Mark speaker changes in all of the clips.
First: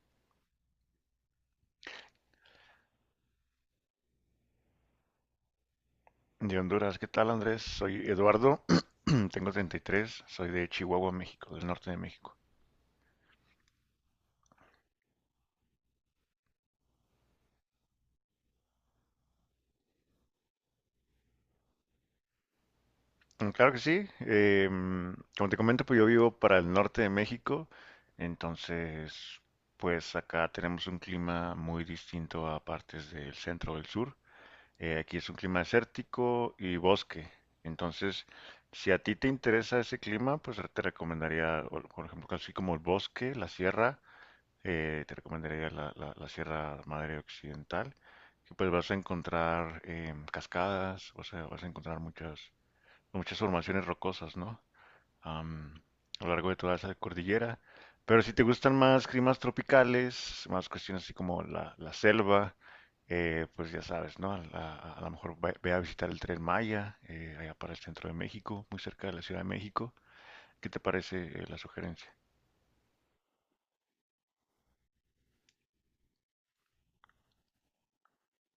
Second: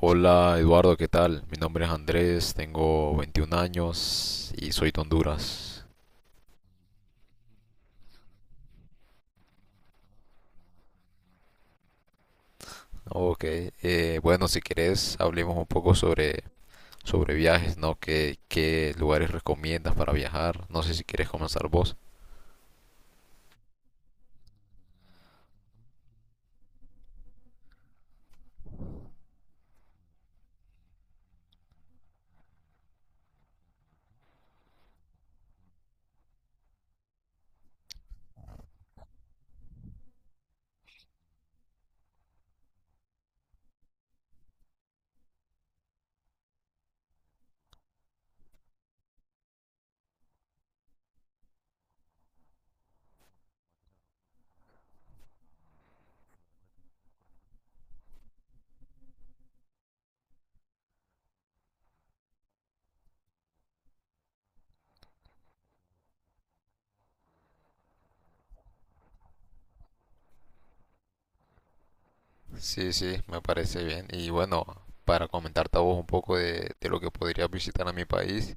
Speaker 1: Hola Eduardo, ¿qué tal? Mi nombre es Andrés, tengo 21 años y soy de Honduras.
Speaker 2: De Honduras, ¿qué tal Andrés? Soy Eduardo, tengo treinta y tres, soy de Chihuahua, México, del norte de México.
Speaker 1: Ok, bueno, si querés, hablemos un poco sobre viajes, ¿no? ¿Qué lugares recomiendas para viajar? No sé si quieres comenzar vos.
Speaker 2: Mm, claro que sí. Como te comento, pues yo vivo para el norte de México, entonces pues acá tenemos un clima muy distinto a partes del centro o del sur. Aquí es un clima desértico y bosque, entonces si a ti te interesa ese clima, pues te recomendaría, por ejemplo, así como el bosque, la sierra, te recomendaría la Sierra Madre Occidental, que pues vas a encontrar cascadas, vas a encontrar muchas, muchas formaciones rocosas, ¿no? Am, a lo largo de toda esa cordillera. Pero si te gustan más climas tropicales, más cuestiones así como la selva, pues ya sabes, ¿no? A lo mejor ve a visitar el Tren Maya, allá para el centro de México, muy cerca de la Ciudad de México. ¿Qué te parece, la sugerencia?
Speaker 1: Sí, sí, me parece bien. Y bueno, para comentarte a vos un poco de lo que podrías visitar a mi país,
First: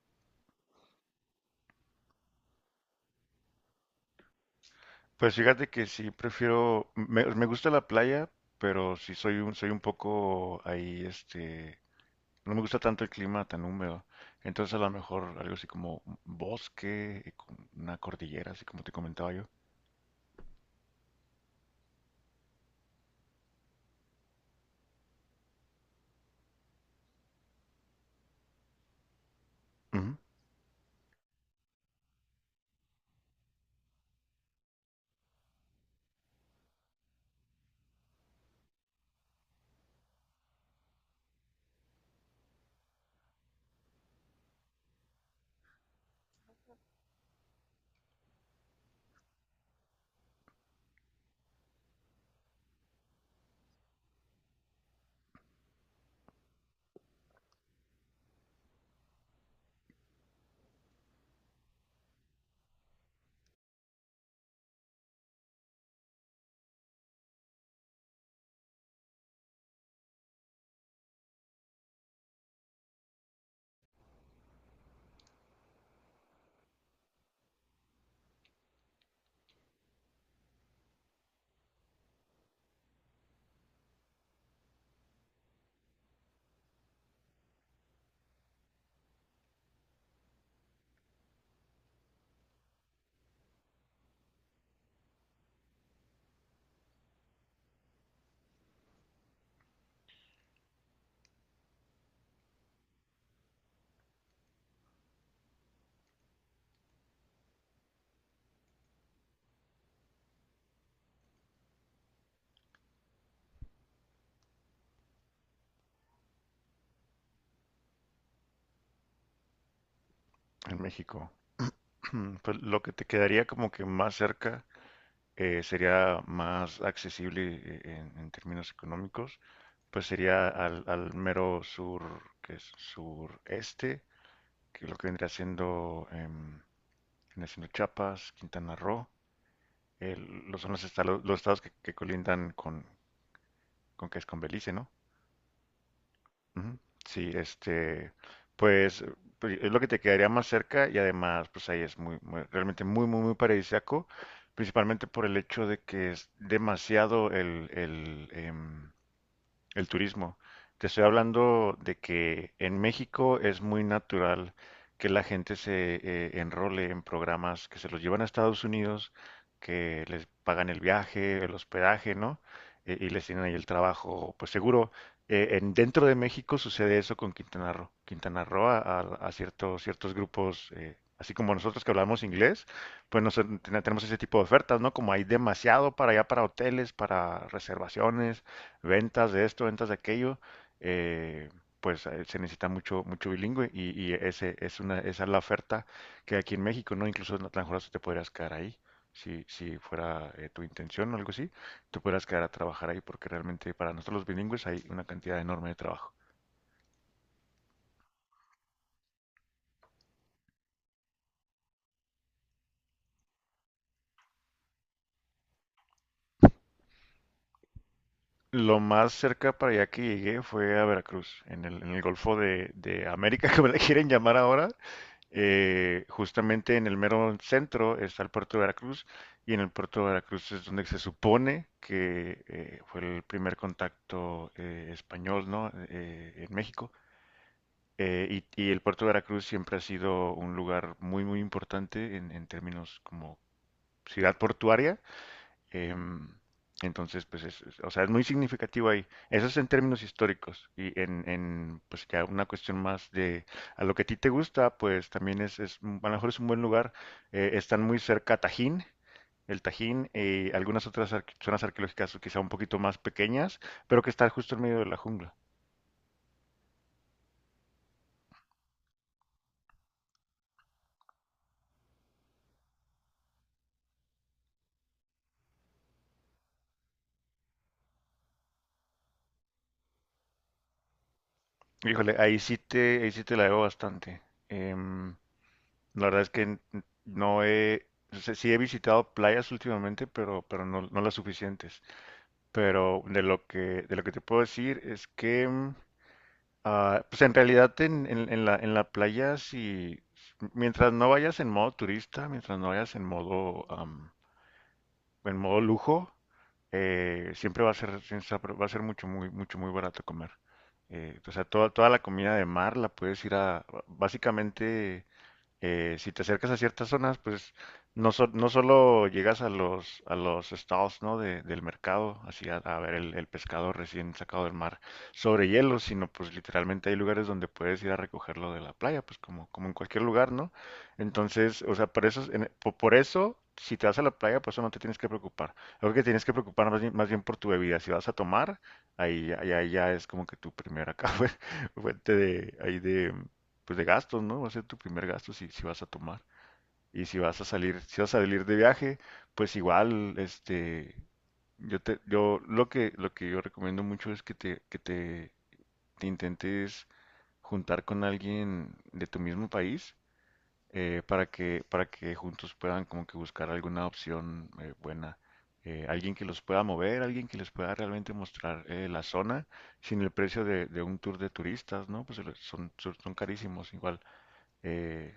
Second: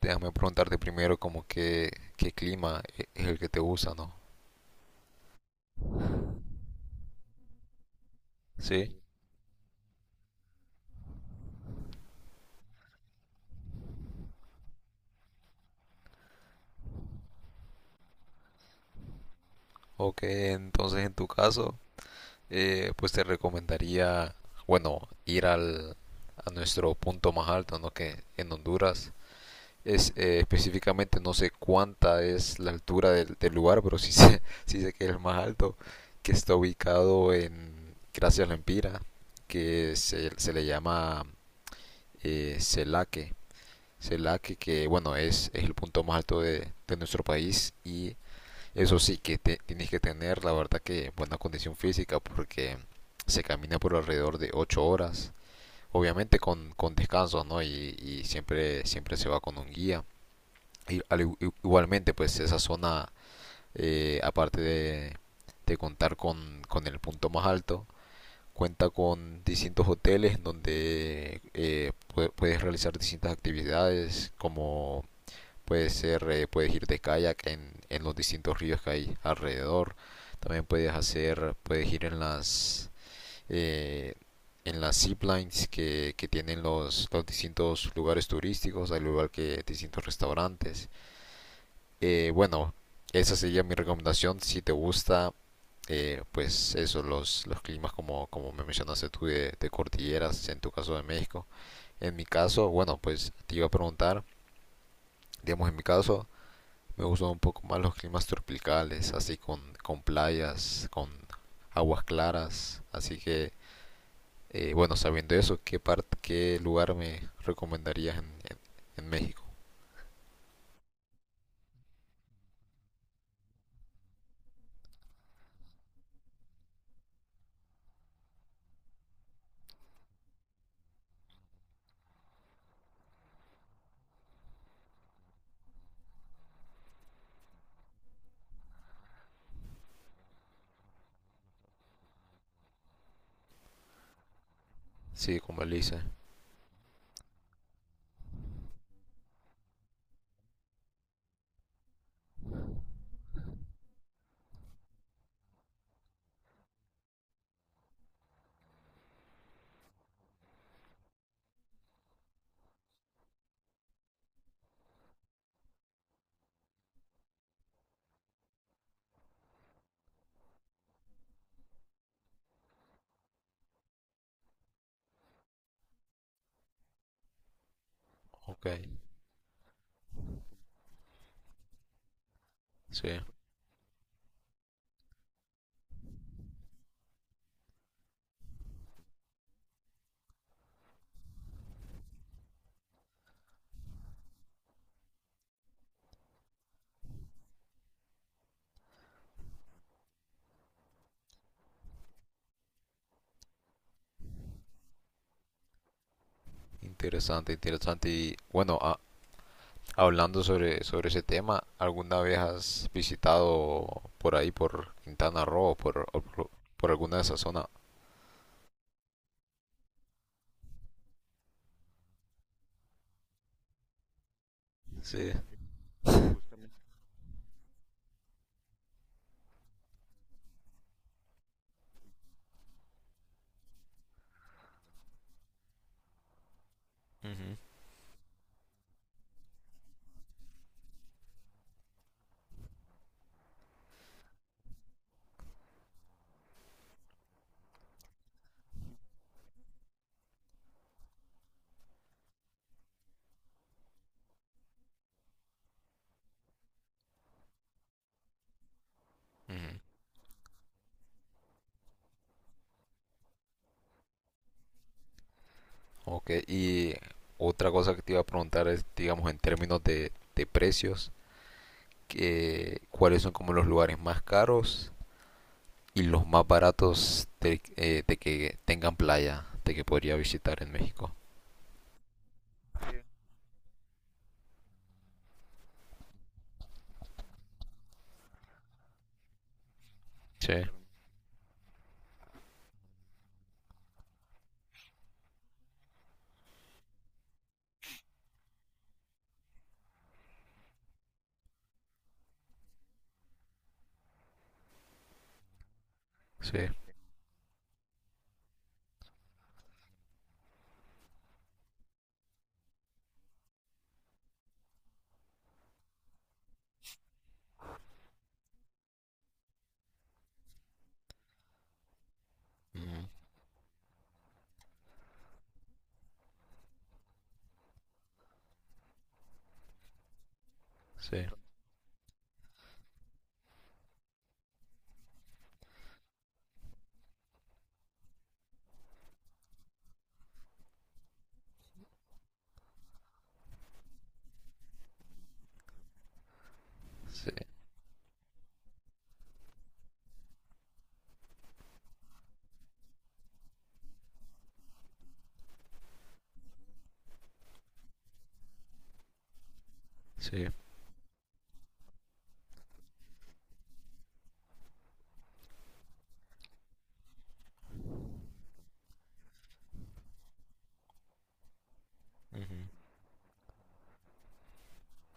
Speaker 1: déjame preguntarte primero como qué clima es el que te gusta, ¿no?
Speaker 2: Pues fíjate que sí prefiero, me gusta la playa, pero
Speaker 1: Sí.
Speaker 2: sí soy un poco ahí, este, no me gusta tanto el clima tan húmedo. Entonces a lo mejor algo así como un bosque, y con una cordillera, así como te comentaba yo.
Speaker 1: Ok, entonces en tu caso... pues te recomendaría, bueno, ir al, a nuestro punto más alto, ¿no? Que en Honduras es
Speaker 2: Ujú.
Speaker 1: específicamente, no sé cuánta es la altura del lugar, pero sí sí sé que es el más alto, que está ubicado en Gracias Lempira, que se le llama Celaque. Celaque, que bueno, es el punto más alto de nuestro país, y eso sí que tienes que tener, la verdad, que buena condición física, porque se camina por alrededor de 8 horas. Obviamente con descanso, ¿no? Y siempre, siempre se va con un guía. Y al igualmente, pues esa zona, aparte de contar con el punto más alto, cuenta con distintos hoteles donde puedes realizar distintas actividades como puede ser, puedes ir de kayak en los distintos ríos que hay alrededor. También puedes ir eh, en las ziplines que tienen los distintos lugares turísticos, al igual que distintos restaurantes. Bueno, esa sería mi recomendación si te gusta, pues eso, los climas como, como me mencionaste tú de cordilleras, en tu caso de México. En mi caso, bueno, pues te iba a preguntar, digamos en mi caso, me gustan un poco más los climas tropicales, así con playas, con aguas claras. Así que, bueno, sabiendo eso, ¿qué parte, qué lugar me recomendarías en- en México?
Speaker 2: En México. Pues lo que te quedaría como que más cerca, sería más accesible, en términos económicos, pues sería al mero sur, que es sureste, que lo que vendría siendo tienes en Chiapas, Quintana Roo, los son los estados que colindan con, que es con Belice, ¿no?
Speaker 1: Sí, como Elise.
Speaker 2: Ujú. Sí, este, pues, pues es lo que te quedaría más cerca, y además, pues ahí es realmente muy, muy, muy paradisíaco, principalmente por el hecho de que es demasiado el el turismo. Te estoy hablando de que en México es muy natural que la gente se enrole en programas que se los llevan a Estados Unidos, que les pagan el viaje, el hospedaje, ¿no? Y les tienen ahí el trabajo, pues seguro. Dentro de México sucede eso con Quintana Roo.
Speaker 1: Ok,
Speaker 2: A ciertos, ciertos grupos, así como nosotros que hablamos inglés,
Speaker 1: sí.
Speaker 2: pues tenemos ese tipo de ofertas, ¿no? Como hay demasiado para allá, para hoteles, para reservaciones, ventas de esto, ventas de aquello. eh, Se necesita mucho, mucho bilingüe, y es una, esa es la oferta que hay aquí en México, ¿no? Incluso, en la mejor hasta te podrías quedar ahí, si fuera tu intención o algo así, te podrías quedar a trabajar ahí, porque realmente para nosotros los bilingües hay una cantidad enorme de trabajo.
Speaker 1: Interesante, interesante. Y bueno, hablando sobre ese tema, ¿alguna vez has visitado por ahí, por Quintana Roo, por alguna de esas zonas?
Speaker 2: Lo más cerca para allá que llegué fue a Veracruz, en en el Golfo de América, que me le quieren llamar ahora.
Speaker 1: Sí.
Speaker 2: Justamente en el mero centro está el puerto de Veracruz, y en el puerto de Veracruz es donde se supone que fue el primer contacto español, ¿no? En México.
Speaker 1: Ujú,
Speaker 2: Eh, y el puerto de Veracruz siempre ha sido un lugar muy, muy importante, en términos como ciudad portuaria. eh, entonces, pues o sea, es muy significativo ahí. Eso es en términos históricos, y en, pues, ya una cuestión más de a lo que a ti te gusta, pues también es a lo mejor es un buen lugar. Están muy cerca Tajín, el
Speaker 1: ujú.
Speaker 2: Tajín, algunas otras zonas arqueológicas quizá un poquito más pequeñas, pero que están justo en medio de la jungla.
Speaker 1: Ok, y otra cosa que te iba a preguntar es, digamos, en términos de precios, que, ¿cuáles son como los lugares más caros y los más baratos de que tengan playa, de que podría visitar en México?
Speaker 2: Híjole, ahí sí te la debo bastante. Em, la verdad es que n- no he, o sea, sí he visitado playas últimamente,
Speaker 1: Sí,
Speaker 2: pero no, no las suficientes. Pero de lo que te puedo decir es que, mm, ah, pues en realidad en la playa, si, mientras no vayas en modo turista, mientras no vayas en modo, am, en modo lujo,
Speaker 1: sí,
Speaker 2: siempre va a ser, siempre va a ser mucho, muy barato comer. O sea, toda la comida de mar la puedes ir a, básicamente, si te acercas a ciertas zonas, pues no solo llegas a los estados, ¿no? Del mercado, así a ver
Speaker 1: ujú,
Speaker 2: el pescado recién sacado del mar, sobre hielo, sino pues literalmente hay lugares donde puedes ir a recogerlo de la playa, pues como, como en cualquier lugar, ¿no?
Speaker 1: sí,
Speaker 2: Entonces, o sea, por eso, por eso, si te vas a la playa, pues eso no te tienes que preocupar. Lo que tienes que preocupar más bien por tu bebida. Si vas a tomar, ahí ya es como que tu primera acá fuente de, ahí de, pues de gastos, ¿no? Va a ser tu primer gasto si, si vas a tomar. Y si vas
Speaker 1: sí,
Speaker 2: a salir, si vas a salir de viaje, pues igual, este, yo lo que yo recomiendo mucho es que te intentes juntar con alguien de tu mismo país,
Speaker 1: sí,
Speaker 2: para que juntos puedan como que buscar alguna opción buena. Alguien que los pueda mover, alguien que les pueda realmente mostrar la zona, sin el precio de un tour de turistas, ¿no? Pues
Speaker 1: ujú,
Speaker 2: son, son carísimos igual. Eh,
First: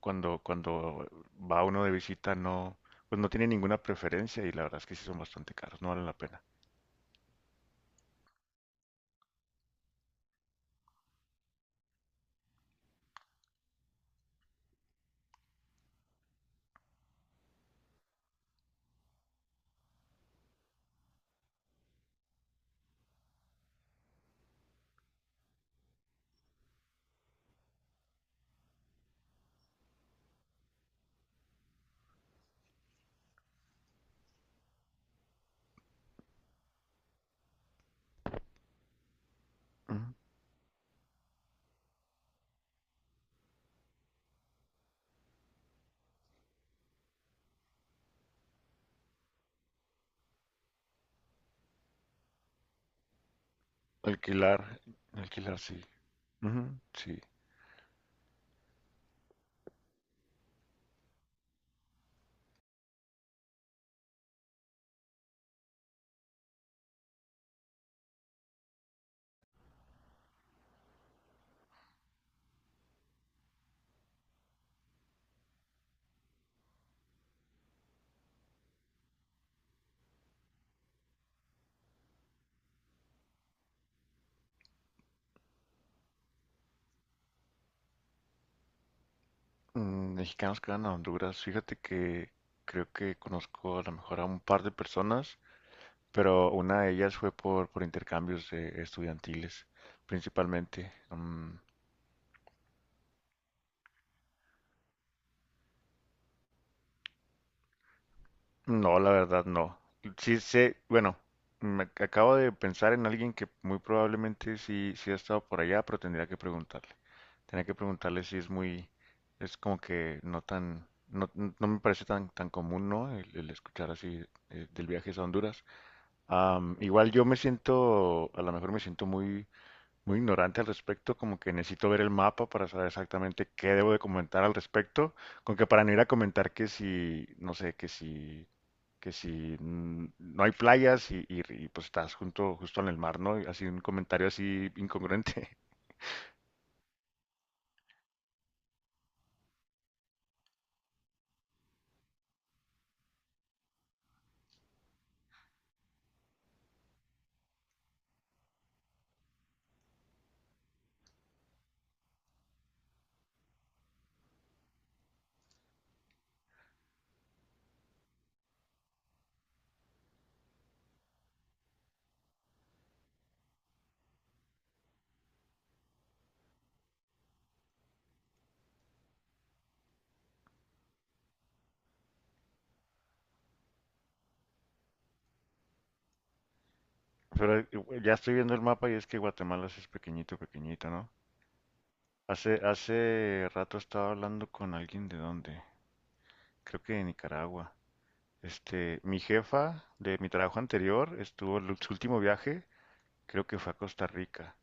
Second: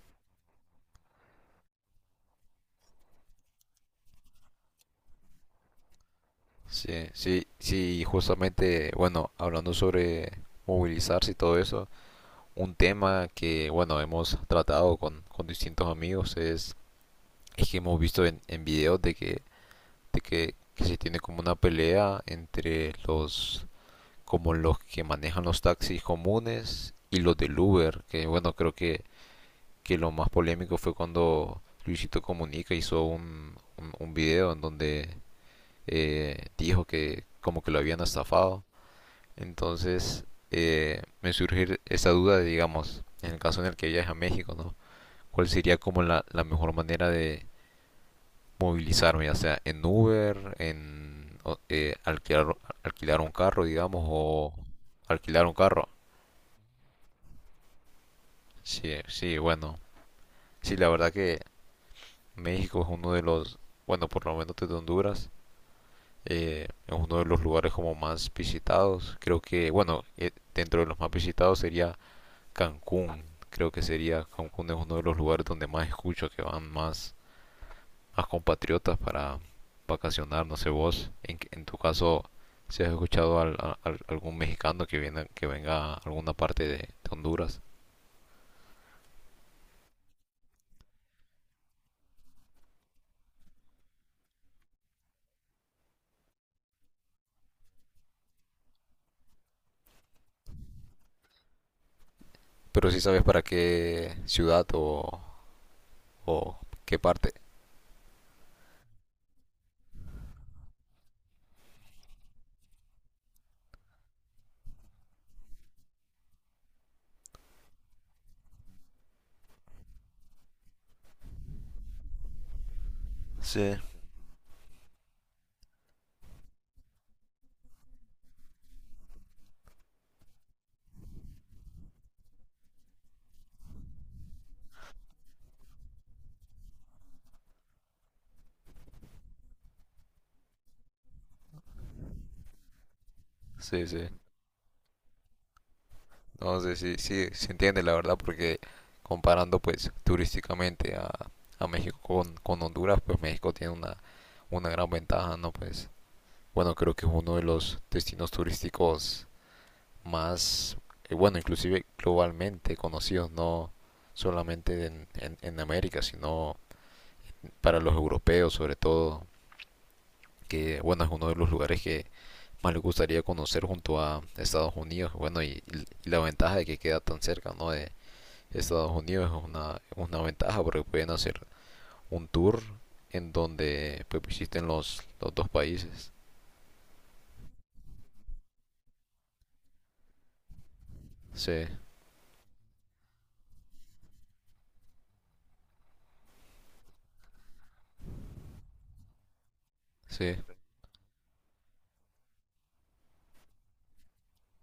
Speaker 2: cuando, cuando va uno de visita, no, pues no tiene ninguna preferencia, y la verdad es que sí son bastante caros, no valen la pena.
Speaker 1: sí, sí, sí, y justamente, bueno, hablando sobre movilizarse y todo eso, un tema que, bueno, hemos tratado con distintos amigos es que hemos visto en videos de que se tiene como una pelea entre los como los que manejan los taxis comunes y los del Uber, que bueno, creo que lo más polémico fue cuando Luisito Comunica hizo un video en donde dijo que como que lo habían estafado.
Speaker 2: Ujú.
Speaker 1: Entonces me surge esa duda de, digamos, en el caso en el que viaje a México, ¿no? ¿Cuál sería como la mejor manera de movilizarme, ya sea en Uber, en eh, alquilar, alquilar un carro, digamos, o
Speaker 2: Alquilar,
Speaker 1: alquilar un
Speaker 2: alquilar sí.
Speaker 1: carro.
Speaker 2: Ujú, sí.
Speaker 1: Sí, sí, bueno. Sí, la verdad que México es uno de los, bueno, por lo menos desde Honduras, es uno de los lugares como más visitados. Creo que, bueno, dentro de los más visitados sería Cancún. Creo que sería Cancún, es uno de los lugares donde más escucho que van más a compatriotas para vacacionar. No sé vos, en tu caso, si has escuchado algún mexicano que, que venga a alguna parte de Honduras,
Speaker 2: Mm, mexicanos que van a Honduras, fíjate que creo que conozco a lo mejor a un par de personas, pero una de ellas fue por intercambios estudiantiles, principalmente. Mm,
Speaker 1: pero si sí sabes para qué ciudad o qué parte.
Speaker 2: no, la verdad no. Sí sé, bueno, me acabo de pensar en alguien que muy probablemente sí, sí ha estado por allá, pero tendría que preguntarle. Tendría que preguntarle si es muy, es como que no tan, no me parece tan, tan común, ¿no? El
Speaker 1: Sí.
Speaker 2: escuchar así del viaje a Honduras. Am, igual yo me siento, a lo mejor me siento muy, muy ignorante al respecto, como que necesito ver el mapa para saber exactamente qué debo de comentar al respecto, con que para no ir a comentar que si, no sé, que si mm, no hay playas y pues estás junto, justo en el mar, ¿no? Y así un
Speaker 1: Sí, sí.
Speaker 2: comentario así incongruente.
Speaker 1: No sé si sí, sí, se entiende la verdad, porque comparando pues turísticamente a México con Honduras, pues México tiene una gran ventaja, ¿no? Pues bueno, creo que es uno de los destinos turísticos más, bueno, inclusive globalmente conocidos, no solamente en América, sino para los europeos sobre todo, que bueno, es uno de los lugares que más les gustaría conocer junto a Estados Unidos, bueno, y la ventaja de que queda tan cerca, ¿no? De Estados Unidos es una ventaja, porque pueden hacer un tour en donde pues visiten los dos países.
Speaker 2: Pero ya estoy viendo el mapa, y es que Guatemala sí es pequeñito, pequeñito, ¿no?
Speaker 1: Sí,
Speaker 2: Hace rato estaba hablando con alguien de dónde, creo que de Nicaragua. Este, mi jefa de mi
Speaker 1: sí,
Speaker 2: trabajo anterior estuvo en su último viaje. Creo que fue a Costa Rica.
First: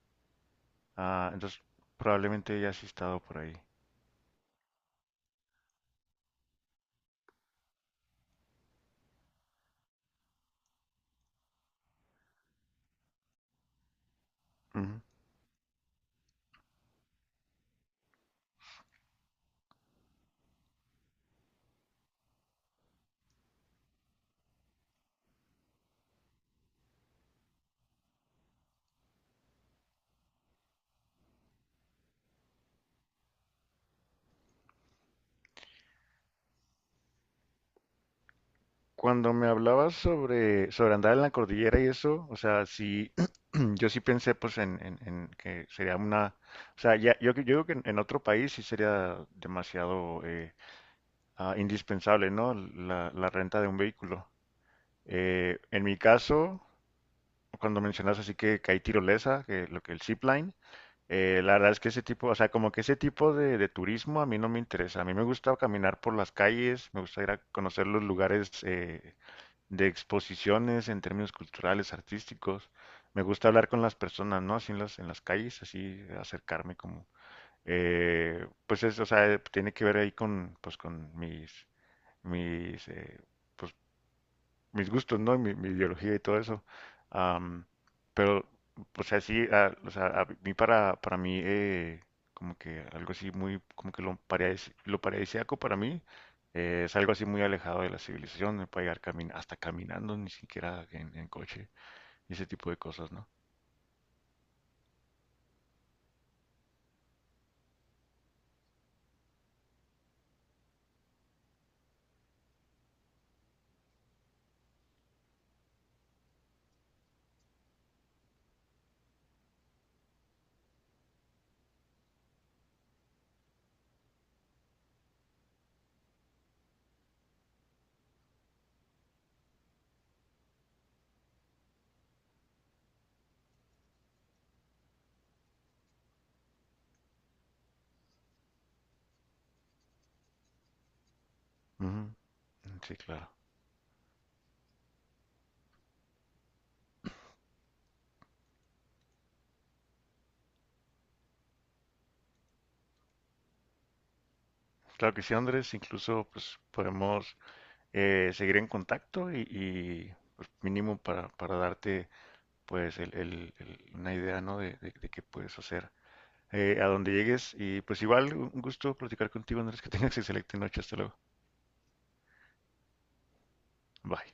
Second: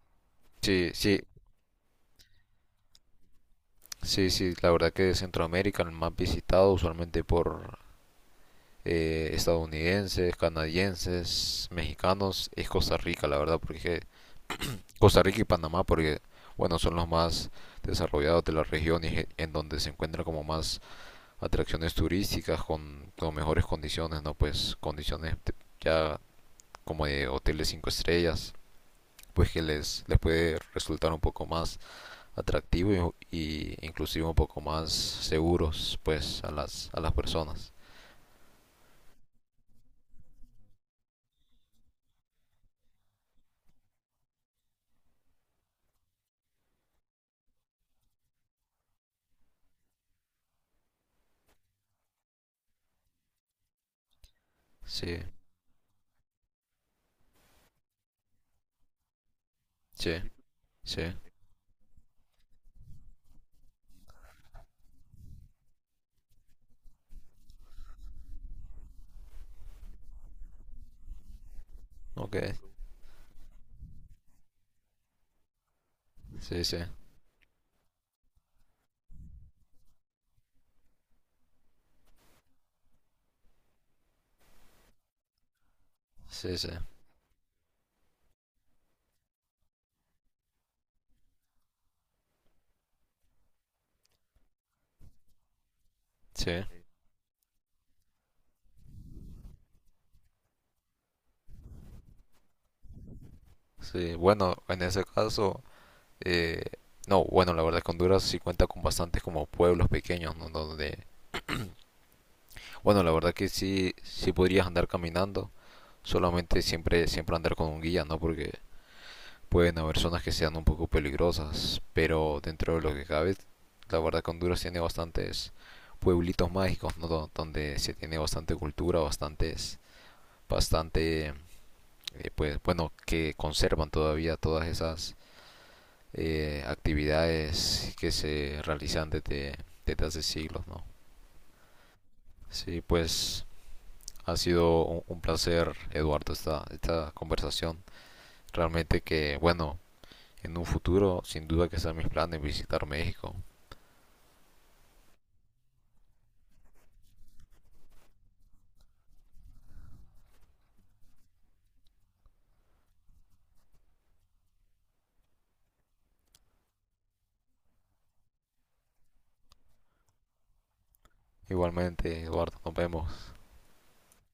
Speaker 1: sí, sí,
Speaker 2: Ah, entonces probablemente ya has estado por ahí.
Speaker 1: sí, sí, la verdad que Centroamérica, el más visitado usualmente por estadounidenses, canadienses, mexicanos, es Costa Rica, la verdad, porque
Speaker 2: Ujú.
Speaker 1: Costa Rica y Panamá, porque bueno, son los más desarrollados de la región, y en donde se encuentran como más atracciones turísticas con mejores condiciones, ¿no? Pues condiciones ya como de hoteles 5 estrellas, pues que les puede resultar un poco más atractivo, y inclusive un poco más seguros, pues, a las personas.
Speaker 2: Cuando me hablabas sobre, sobre andar en la cordillera y eso, o sea, sí, yo sí pensé pues en que sería una, o sea, ya, yo creo que en otro país sí sería demasiado indispensable, ¿no? La renta de un vehículo.
Speaker 1: Sí,
Speaker 2: En mi caso, cuando mencionas así que hay tirolesa, que lo que el
Speaker 1: sí,
Speaker 2: zipline,
Speaker 1: sí,
Speaker 2: La verdad es que ese tipo, o sea, como que ese tipo de turismo a mí no me interesa. A mí me gusta caminar por las calles, me gusta ir a conocer los lugares, de exposiciones en términos culturales,
Speaker 1: ok,
Speaker 2: artísticos. Me gusta hablar con las personas, ¿no? Así en las calles, así
Speaker 1: sí,
Speaker 2: acercarme
Speaker 1: sí.
Speaker 2: como pues es, o sea, tiene que ver ahí con, pues con mis, mis, pues mis gustos, ¿no? Y mi ideología y todo
Speaker 1: Sí,
Speaker 2: eso.
Speaker 1: sí,
Speaker 2: Am, pero, o sea, sí, a, o sea, a mí para mí, como que algo así muy, como que lo, lo paradisíaco para mí
Speaker 1: sí,
Speaker 2: es algo así muy alejado de la civilización, me puede llegar camin hasta caminando, ni siquiera en coche, y ese tipo de cosas, ¿no?
Speaker 1: sí. Bueno, en ese caso, eh, no, bueno, la verdad es que Honduras sí cuenta con bastantes como pueblos pequeños, ¿no? Donde, bueno, la verdad que sí, sí podrías andar caminando, solamente siempre, siempre andar con un guía, ¿no? Porque pueden haber zonas que sean un poco peligrosas, pero dentro de lo que cabe, la verdad que Honduras tiene bastantes pueblitos mágicos, ¿no? Donde se tiene bastante cultura, bastante, pues, bueno, que conservan todavía todas esas actividades que se realizan desde hace siglos, ¿no?
Speaker 2: Ujú,
Speaker 1: Sí,
Speaker 2: sí, claro.
Speaker 1: pues ha sido un placer, Eduardo, esta conversación. Realmente que, bueno, en un futuro sin duda que sean mis planes visitar México.
Speaker 2: Claro que sí, Andrés, incluso pues podemos seguir en contacto y pues, mínimo para darte pues una idea, ¿no? De, de qué puedes hacer a donde llegues. Y pues igual, un gusto platicar contigo, Andrés, que tengas excelente noche. Hasta luego.
Speaker 1: Igualmente, Eduardo, nos vemos.
Speaker 2: Bye.